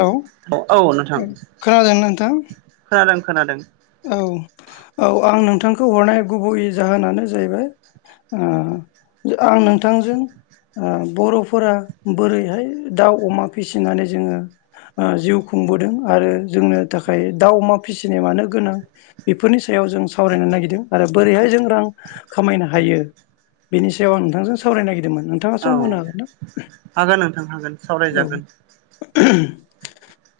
Hello औ औ नोंथां खोनादों नोंथां खोनादों खोनादों औ औ आं नोंथांखौ हरनाय गुबैयै जाहोनानो जाहैबाय ओ आं नोंथांजों ओ बर'फोरा बोरैहाय दाउ अमा फिसिनानै जोंङो ओ जिउ खुंबोदों आरो जोंनो थाखाय दाउ अमा फिसिनाय मानो गोनां बेफोरनि सायाव जों सावरायनो नागिरदों आरो बोरैहाय जों रां खामायनो हायो। बेनि सायाव आं नोंथांजों सावरायनो नागिरदोंमोन नोंथा। औ हागोन नोंथां हागोन सावरायजागोन। उमह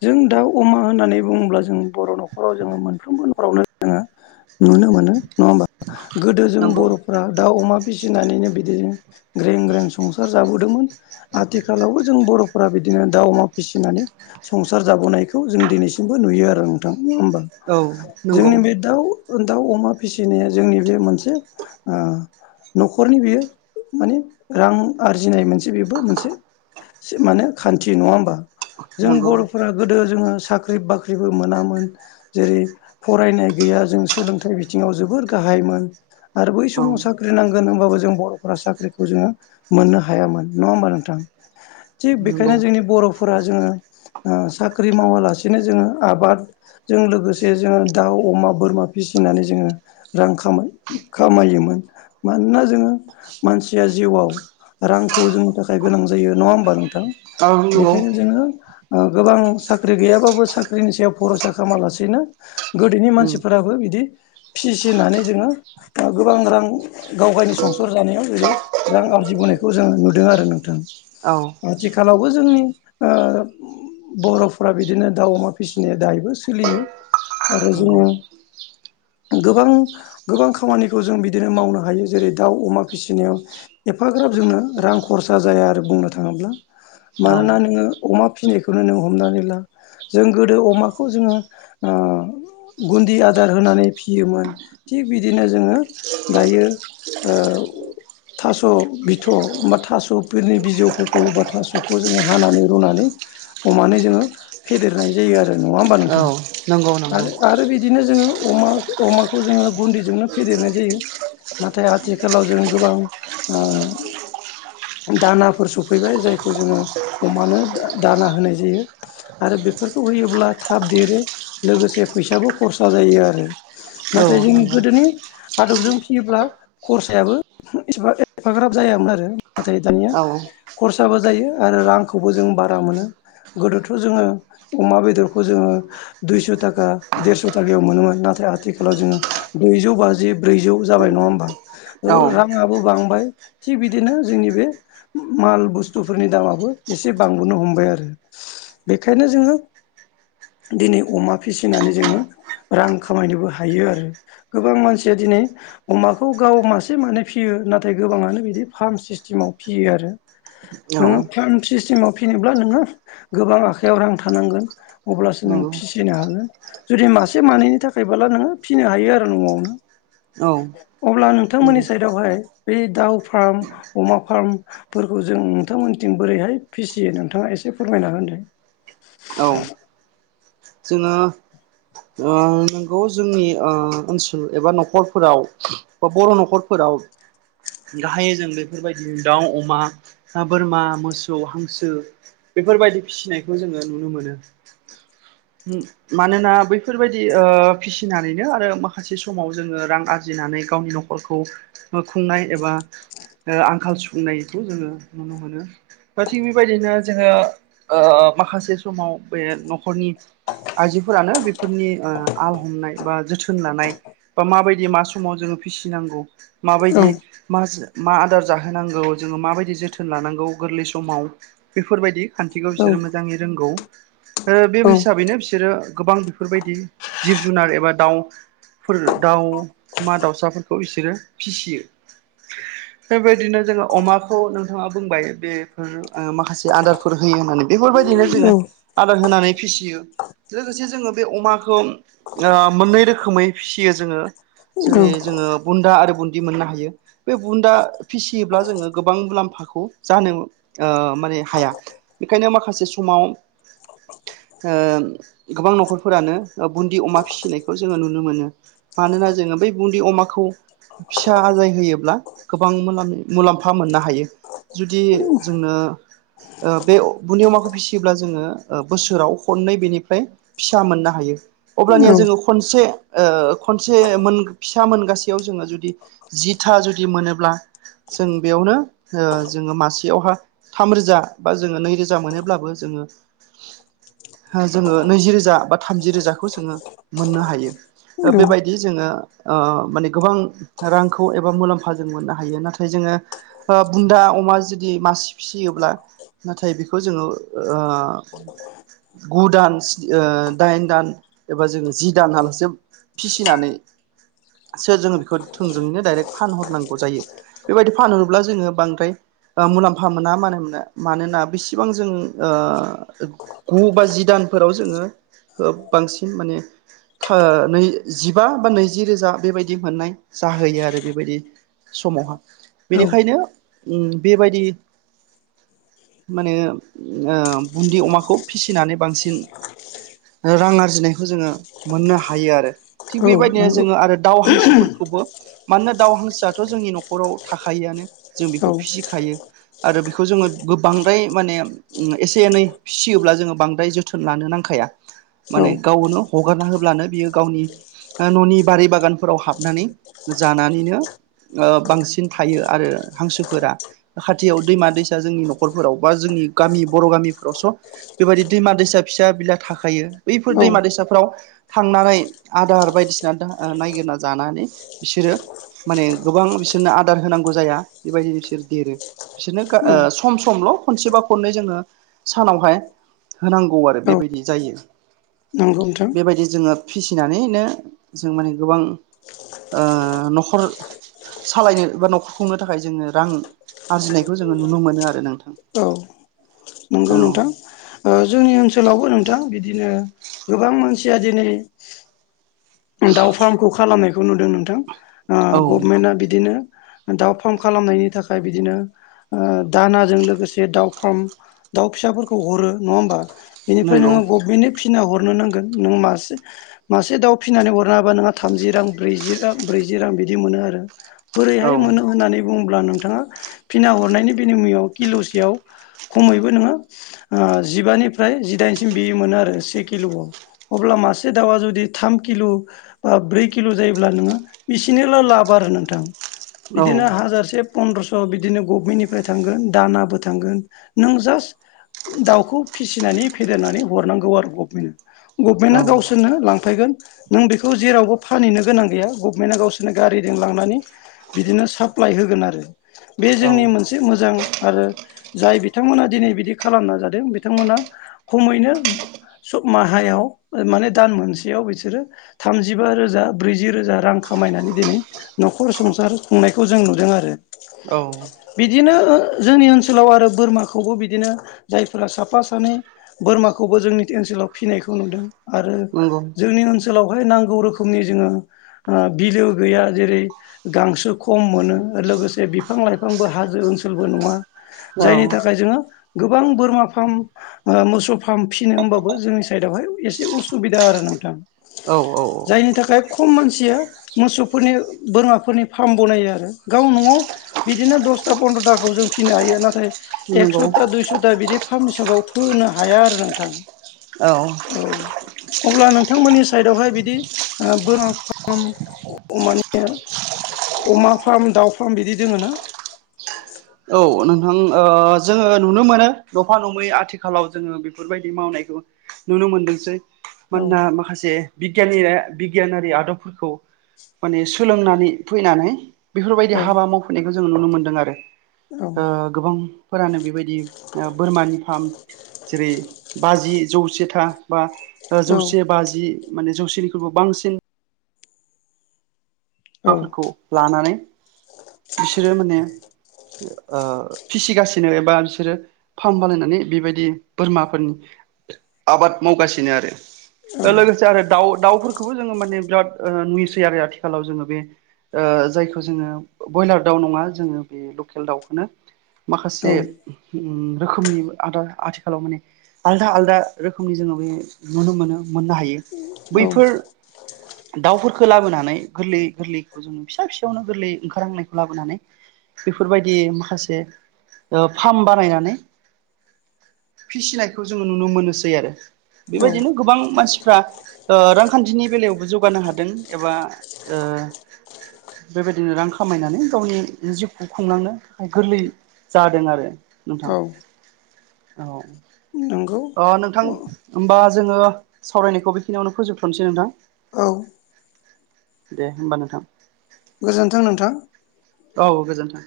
जों दाउ अमा होननानै बुंङोब्ला जों बर' न'खराव जोंङो मोन फ्रोमबो न'खरावनो जोंङो नुनो मोनो नंङा होमबा गोदो जों नंगौ बर' फ्रा दाउ अमा फिसिनानैनो बिदिनो ग्रें ग्रें संसार जाबोदोंमोन। आथिखालावबो जों बर'फोरा बिदिनो दाउ अमा फिसिनानै संसार जाबोनायखौ जों दिनैसिमबो नुयो। आरो नोंथां नंङा होमबा औ नंगौ जोंनि बे दाउ दाउ अमा फिसिनाया जोंनि बे मोनसे ओ न'खरनि बेयो माने रां आरजिनाय मोनसे बेबो मोनसे मोनसे माने खान्थि नंङा होमबा। जों नंगौ बर'फोरा गोदो जोंङो साख्रि बाख्रिबो मोनामोन जेरै फरायनाय गैया जों सोलोंथाइ बिथिंङाव जोबोर गाहायमोन। आरो बै औ समाव साख्रि नांग होगोन होनोमबाबो जों बर'फोरा साख्रिखौ जोंङो मोननो हायामोन नंङा होमबा नोंथां। थिग नंगौ बेखायनो जोंनि बर' फोरा जोंङो ओ साख्रि मावालासेनो जोंङो आबाद जों लोगोसे जोंङो दाउ अमा बोरमा फिसिनानै जोंङो रां खाम खामायोमोन मानोना जोंङो मानसिया जिउआव रांखौ जोंनि थाखाय गोनां जायो नंङा होमबा नोंथां? औ नंगौ बेखायनो जोंङो ओ गोबां साख्रि गैयाबाबो साख्रिनि सायाव भर'सा खालामालासेनो गोदोनि उम मानसिफोराबो बिदि फिसिनानै जोंङो ओ गोबां रां गाव गावनि संसार जानायाव जुदि रां आरजिबोनायखौ जों नुदों आरो नोंथां। औ आथिखालावबो जोंनि ओ बर'फोरा बिदिनो दाउ अमा फिसिनाया दायोबो सोलियो आरो नंगौ जोंङो गोबां गोबां खामानिखौ जों बिदिनो मावनो हायो जेरै दाउ अमा फिसिनायाव एफाग्राब जोंनो रां खरसा जाया आरो बुंनो थांङोब्ला। औ मानोना नोंङो अमा फिनायखौनो नों हमनानै ला जों गोदो अमाखौ जोंङो औ गुन्दि आदार होनानै फियोमोन थिग बिदिनो जोंङो दायो ओ थास' बिथ' बा थास'फोरनि बिजौफोरखौ बा थास'खौ जोंङो हानानै रुनानै अमानो जोंङो फेदेरनाय जायो आरो नंङा होमबा औ नोंथां नंगौ नंगौ आरो आरो बिदि बिदिनो जोंङो अमा अमाखौ जोंङो गुन्दि जोंनो फेदेरनाय जायो। नाथाय आथिखालाव जों गोबां ओ दानाफोर सफैबाय जायखौ जोङो अमानो दाना होनाय जायो। आरो बेफोरखौ होयोब्ला थाब देरो लोगोसे फैसाबो खरसा जायो आरो। औ नाथाय जोंनि नंगौ गोदोनि आदबजों फिसियोब्ला खरसायाबो एसेबां एफाग्राब जायामोन आरो। नाथाय दानिया औ खरसाबो जायो आरो रांखौबो जों बारा मोनो। गोदोथ' जोङो अमा बेदरखौ जोङो दुइस' थाखा देरस' थाखायाव मोनोमोन नाथाय आथिखालाव जोङो ब्रैजौ बाजि ब्रैजौ जाबाय नङा होमबा? औ राङाबो बांबाय थिग बिदिनो जोंनि बे माल बुस्थुफोरनि दामाबो एसे बांबोनो हमबाय आरो। बेखायनो जोङो दिनै अमा फिसिनानै जोङो रां खामायनोबो हायो आरो गोबां मानसिया दिनै अमाखौ गाव मासे मानै फियो नाथाय गोबाङानो बिदि फार्म सिस्टेमाव फियो आरो। नंगौ नोंङो औ फार्म सिस्टेमाव फिसिनोब्ला नोंङो गोबां आखायाव रां थानांगोन अब्लासो नों नंगौ औ फिसिनो हागोन जुदि मासे मानैनि थाखायबोला नोङो फिसिनो हायो आरो न'आवनो। औ। अब्ला नोंथांमोननि साइदावहाय बै दाउ फार्म अमा फार्म फोरखौ जों नोंथांमोननिथिं बोरैहाय फिसियो नोंथाङा एसे फोरमायना [unintelligible] औ। जोङो गोबां [unintelligible] जोंनि ओ ओनसोल एबा न'खरफोराव बा बर' न'खरफोराव गाहायै जों बेफोरबायदि दाउ, अमा, बोरमा, मोसौ, हांसो बेफोरबायदि फिसिनायखौ जोङो नुनो मोनो। मानोना बैफोरबायदि ओ फिसिनानैनो आरो माखासे समाव जोङो रां आरजिनानै गावनि न'खरखौ खुंनाय एबा ओ आंखाल सुफुंनायखौ जोङो नुनो मोनो। थिग बेबायदिनो जोङो माखासे समाव बे न'खरनि आइजोफोरानो बेफोरनि ओ आल हमनाय बा जोथोन लानाय बा माबायदि मा समाव जोङो फिसिनांगौ औ माबायदि माज मा आदार जाहोनांगौ जोङो माबायदि जोथोन लानांगौ गोरलै समाव बेफोरबायदि खान्थिखौ औ बिसोरो मोजाङै रोंगौ ओ बे औ हिसाबैनो बिसोरो गोबां बेफोरबायदि जिब जुनार एबा दाउ फोर दाउमा दाउसाफोरखौ बिसोरो फिसियो। द बेबायदिनो जोङो अमाखौ नोंथाङा बुंबाय बेफोर ओ माखासे आदार फोर होयो होननानै बेफोरबायदिनो औ जोङो आदार होनानै फिसियो लोगोसे जोङो बे अमाखौ ओ मोननै रोखोमै फिसियो जोङो। जेरै जोङो बुन्दा आरो बुन्दि मोननो हायो। बे बुन्दा फिसियोब्ला जोङो गोबां मुलाम्फाखौ जानो ओ माने हाया। बेखायनो माखासे समाव ओ गोबां न'खरफोरानो ओ बुन्दि अमा फिसिनायखौ जोङो नुनो मोनो मानोना जोङो बै बुन्दि अमाखौ फिसा आजाय होयोब्ला गोबां मुलाम मुलाम्फा मोननो हायो। जुदि जोंनो बे बुनि अमाखौ फिसियोब्ला जोङो बोसोराव खननै बेनिफ्राय फिसा मोननो हायो अब्लानिया जोङो खनसे ओ खनसे मोन फिसा मोनगासेयाव जोङो जुदि जिथा जुदि मोनोब्ला जों बेयावनो जोङो मासेयावहा थाम रोजा बा जोङो नैरोजा मोनोब्लाबो जोङो जोङो नैजि रोजा बा थामजि रोजाखौ जोङो मोननो हायो दा औ औ बेबायदि जोङो माने गोबां रांखौ एबा मुलाम्फा जों मोननो हायो नाथाय जोङो बुन्दा अमा जुदि मासे फिसियोब्ला नाथाय बेखौ जोङो ओ गु दान दाइन दान एबा जोङो जि दानालासे फिसिनानै सो जोङो बेखौ थोंजोङैनो दडाइरेक्ट फानहरनांगौ जायो बेबायदि फानहोब्ला जोङो बांद्राय मुलाम्फा मोना मानो मानोना बेसेबां जों ओ गु बा जि दानफोराव जोङो बांसिन माने नै जिबा बा नैजि रोजा बेबायदि मोननाय जाहोयो आरो बेबायदि समावहा औ बेनिखायनो बेबायदि माने बुन्दि अमाखौ फिसिनानै बांसिन रां आ रजिनायखौ जोङो मोननो हायो आरो थिग बेबायदिनो नंगौ जोङो आरो दाउ हांसोफोरखौबो मानोना दाव हांसोआथ' जोंनि न'खराव थाखआनो जों औ बेखौ फिसिखायो आरो बेखौ जोङो गोबांद्राय माने एसे एनै फियोब्ला जोङो बांद्राय जोथोन लानो नांखाया औ माने गावनो हगारना होब्लानो बियो गावनि न'नि बारि बागानफोराव हाबनानै जानानैनो बांसिन थायो आरो हांसोफोरा खाथियाव दैमा दैसा जोंनि न'खरफोराव बा जोंनि गामि बर' गामिफोरावस' बेबायदि दैमा दैसा फिसा बिला थाखायो बैफोर औ दैमा दैसाफ्राव थांनानै आदार बायदिसिना नायगिरना जानानै बिसोरो माने गोबां बिसोरनो आदार होनांगौ जाया बेबायदिनो बिसोर देरो बिसोरनो औ सम समल' खनसेबा खननै जोङो सानावहाय होनांगौ आरो बेबायदि जायो। नांगौ नोंथां। बेबायदि जोङो फिसिनानैनो जों माने आ गोबां न'खर सालायनो बा न'खर खुंनो थाखाय जोङो रां आरजिनायखौ जोङो नुनो मोनो आरो नोंथां औ नंगौ नोंथां। औ जोंनि ओनसोलावबो नोंथां बिदिनो गोबां मानसिया दिनै दाउ फार्मखौ खालामनायखौ नुदों नोंथां औ गभमेन्टआ बिदिनो दाउ फार्म खालामनायनि थाखाय बिदिनो दानाजों लोगोसे दाउ फार्म दाउ फिसाफोरखौ हरो नङा होमबा बिनिफ्राय नंगौ नोंङो गभमेन्टनो फिना हरनो नांगोन नोंङो मासे मासे दाउ फिसिनानै हरनो हाबा नोंहा थामजि रां ब्रैजि र ब्रैजि रां बिदि मोनो आरो औ बोरैहाय मोनो होननानै बुङोब्ला नोंथाङा फिना हरनायनि बिनिमयआव किल'सेयाव खमैबो नोङो जिबानिफ्राय जिदाइनसिम बियो मोनो आरो से किल'खौ अब्ला मासे दाउआ जुदि थाम किल' बा ब्रै किल' जायोब्ला नोङो बिसिनिल' लाब आरो नोंथां औ बिदिनो हाजारसे पन्द्रस' बिदिनो गभमेन्टनिफ्राय थांगोन दानाबो थांगोन नों जास्ट दाउखौ फिसिनानै फेदेरनानै हरनांगौ आरो गभमेन्टआ औ गभमेन्टआ गावसोरनो लांफैगोन। नों बेखौ जेरावबो फानहैनो गोनां गैया गभमेन्टआ गावसोरनो गारिजों लांनानै बिदिनो साप्लाइ होगोन आरो बे जोंनि औ मोनसे एसे मोजां आरो जाय बिथांमोना दिनै बिदि खालामना जादों बिथांमोना खमैनो सब माहायाव माने दान मोनसेयाव बि सोरो थामजिबा रोजा ब्रैजि रोजा रां खामायनानै दिनै न'खर संसार खुंनायखौ जों नुदों आरो। औ। बिदिनो ओ जोंनि ओनसोलाव आरो बोरमाखौबो बिदिनो जायफ्रा साफा सानै बोरमाखौबो जोंनि ओनसोलाव फिनायखौ नुदों आरो नंगौ जोंनि ओन सोलावहाय नांगौ रोखोमनि जोङो ओ बिलो गैया जेरै गांसो खम मोनो लोगोसे बिफां लाइफांबो हाजो ओनसोलबो नङा। औ जायनि थाखाय जोङो गोबां बोरमा फार्म ओ मोसौ फार्म फिनो होनबाबो जोंनि साइदआवहाय एसे उसुबिदा आरो नोंथां। औ औ जायनि थाखाय खम मानसिया मोसौफोरनि बोरमाफोरनि फार्म बनायो आरो गाव न'आव बिदिनो दसथा पन्द्र'थाखौ जों फिनो हायो नाथाय नंगौ एकस'था दुइस'था बिदि फार्म हिसाबाव फोनो हाया आरो नोंथां। औ। औ अब्ला नों नोथांमोननि साइदावहाय बिदि ओ बोरमा फार्म [unintelligible] मानिया अमा फार्म दाउ फार्म बिदि दोङो ना? औ नोंथां ओ जोङो नुनो मोनो नफा नङै आथिखालाव जोङो बेफोरबायदि मावनायखौ। नुनो मोनदोंसै औ मानोना माखासे बिगियान बिगियानारि आदबफोरखौ माने सोलोंनानै फैनानै बेफोरबायदि औ हाबा मावफैनायखौ जोङो नुनो मोन्दों आरो। औ ओ गोबांफोरानो बेबायदि ओ बोरमानि फार्म जेरै बाजि जौसेथा बा औ जौसे बाजि माने जौसेनिख्रुइबो बांसिन औ माफोरखौ लानानै बिसोरो माने ओ फिसिगासिनो एबा बिसोरो फार्म बानायनानै बेबायदि बोरमाफोरनि आबाद मावगासिनो आरो। ओ लोगोसे आरो दाउ दाउफोरखौबो जोङो माने बिराद नुयोसै आरो आथिखालाव जोङो। बे ओ जायखौ जोङो ब्रयलार दाउ नङा जोङो बे लकेल दाउखौनो माखासे औ रोखोमनि आदार आथिखालाव माने आलदा आलदा रोखोमनि जोङो बे नुनो मोनो मोननो हायो। औ बैफोर दाउफोरखौ लाबोनानै गोरलै गोरलैखौ जोंङो फिसा फिसायावनो गोरलै ओंखारहांनायखौ लाबोनानै बेफोरबायदि माखासे ओ फार्म बानायनानै फिसिनायखौ जोङो नुनो मोनोसै आरो औ बेबायदिनो गोबां मानसिफ्रा ओ रांखान्थिनि बेलायावबो जौगानो हादों एबा ओ [unintelligible] बेबायदिनो रां खामायनानै गावनि जिउखौ खुंलांनो गोरलै जादों आरो नोंथां औ औ। नंगौ अ नोंथां होमबा जोङो सावरायनायखौ बेखिनियावनो फोजोबथ'नोसै नोंथां। औ। दे होमबा नोंथां। गोजोन्थों नोंथां। औ गोजोन्थों।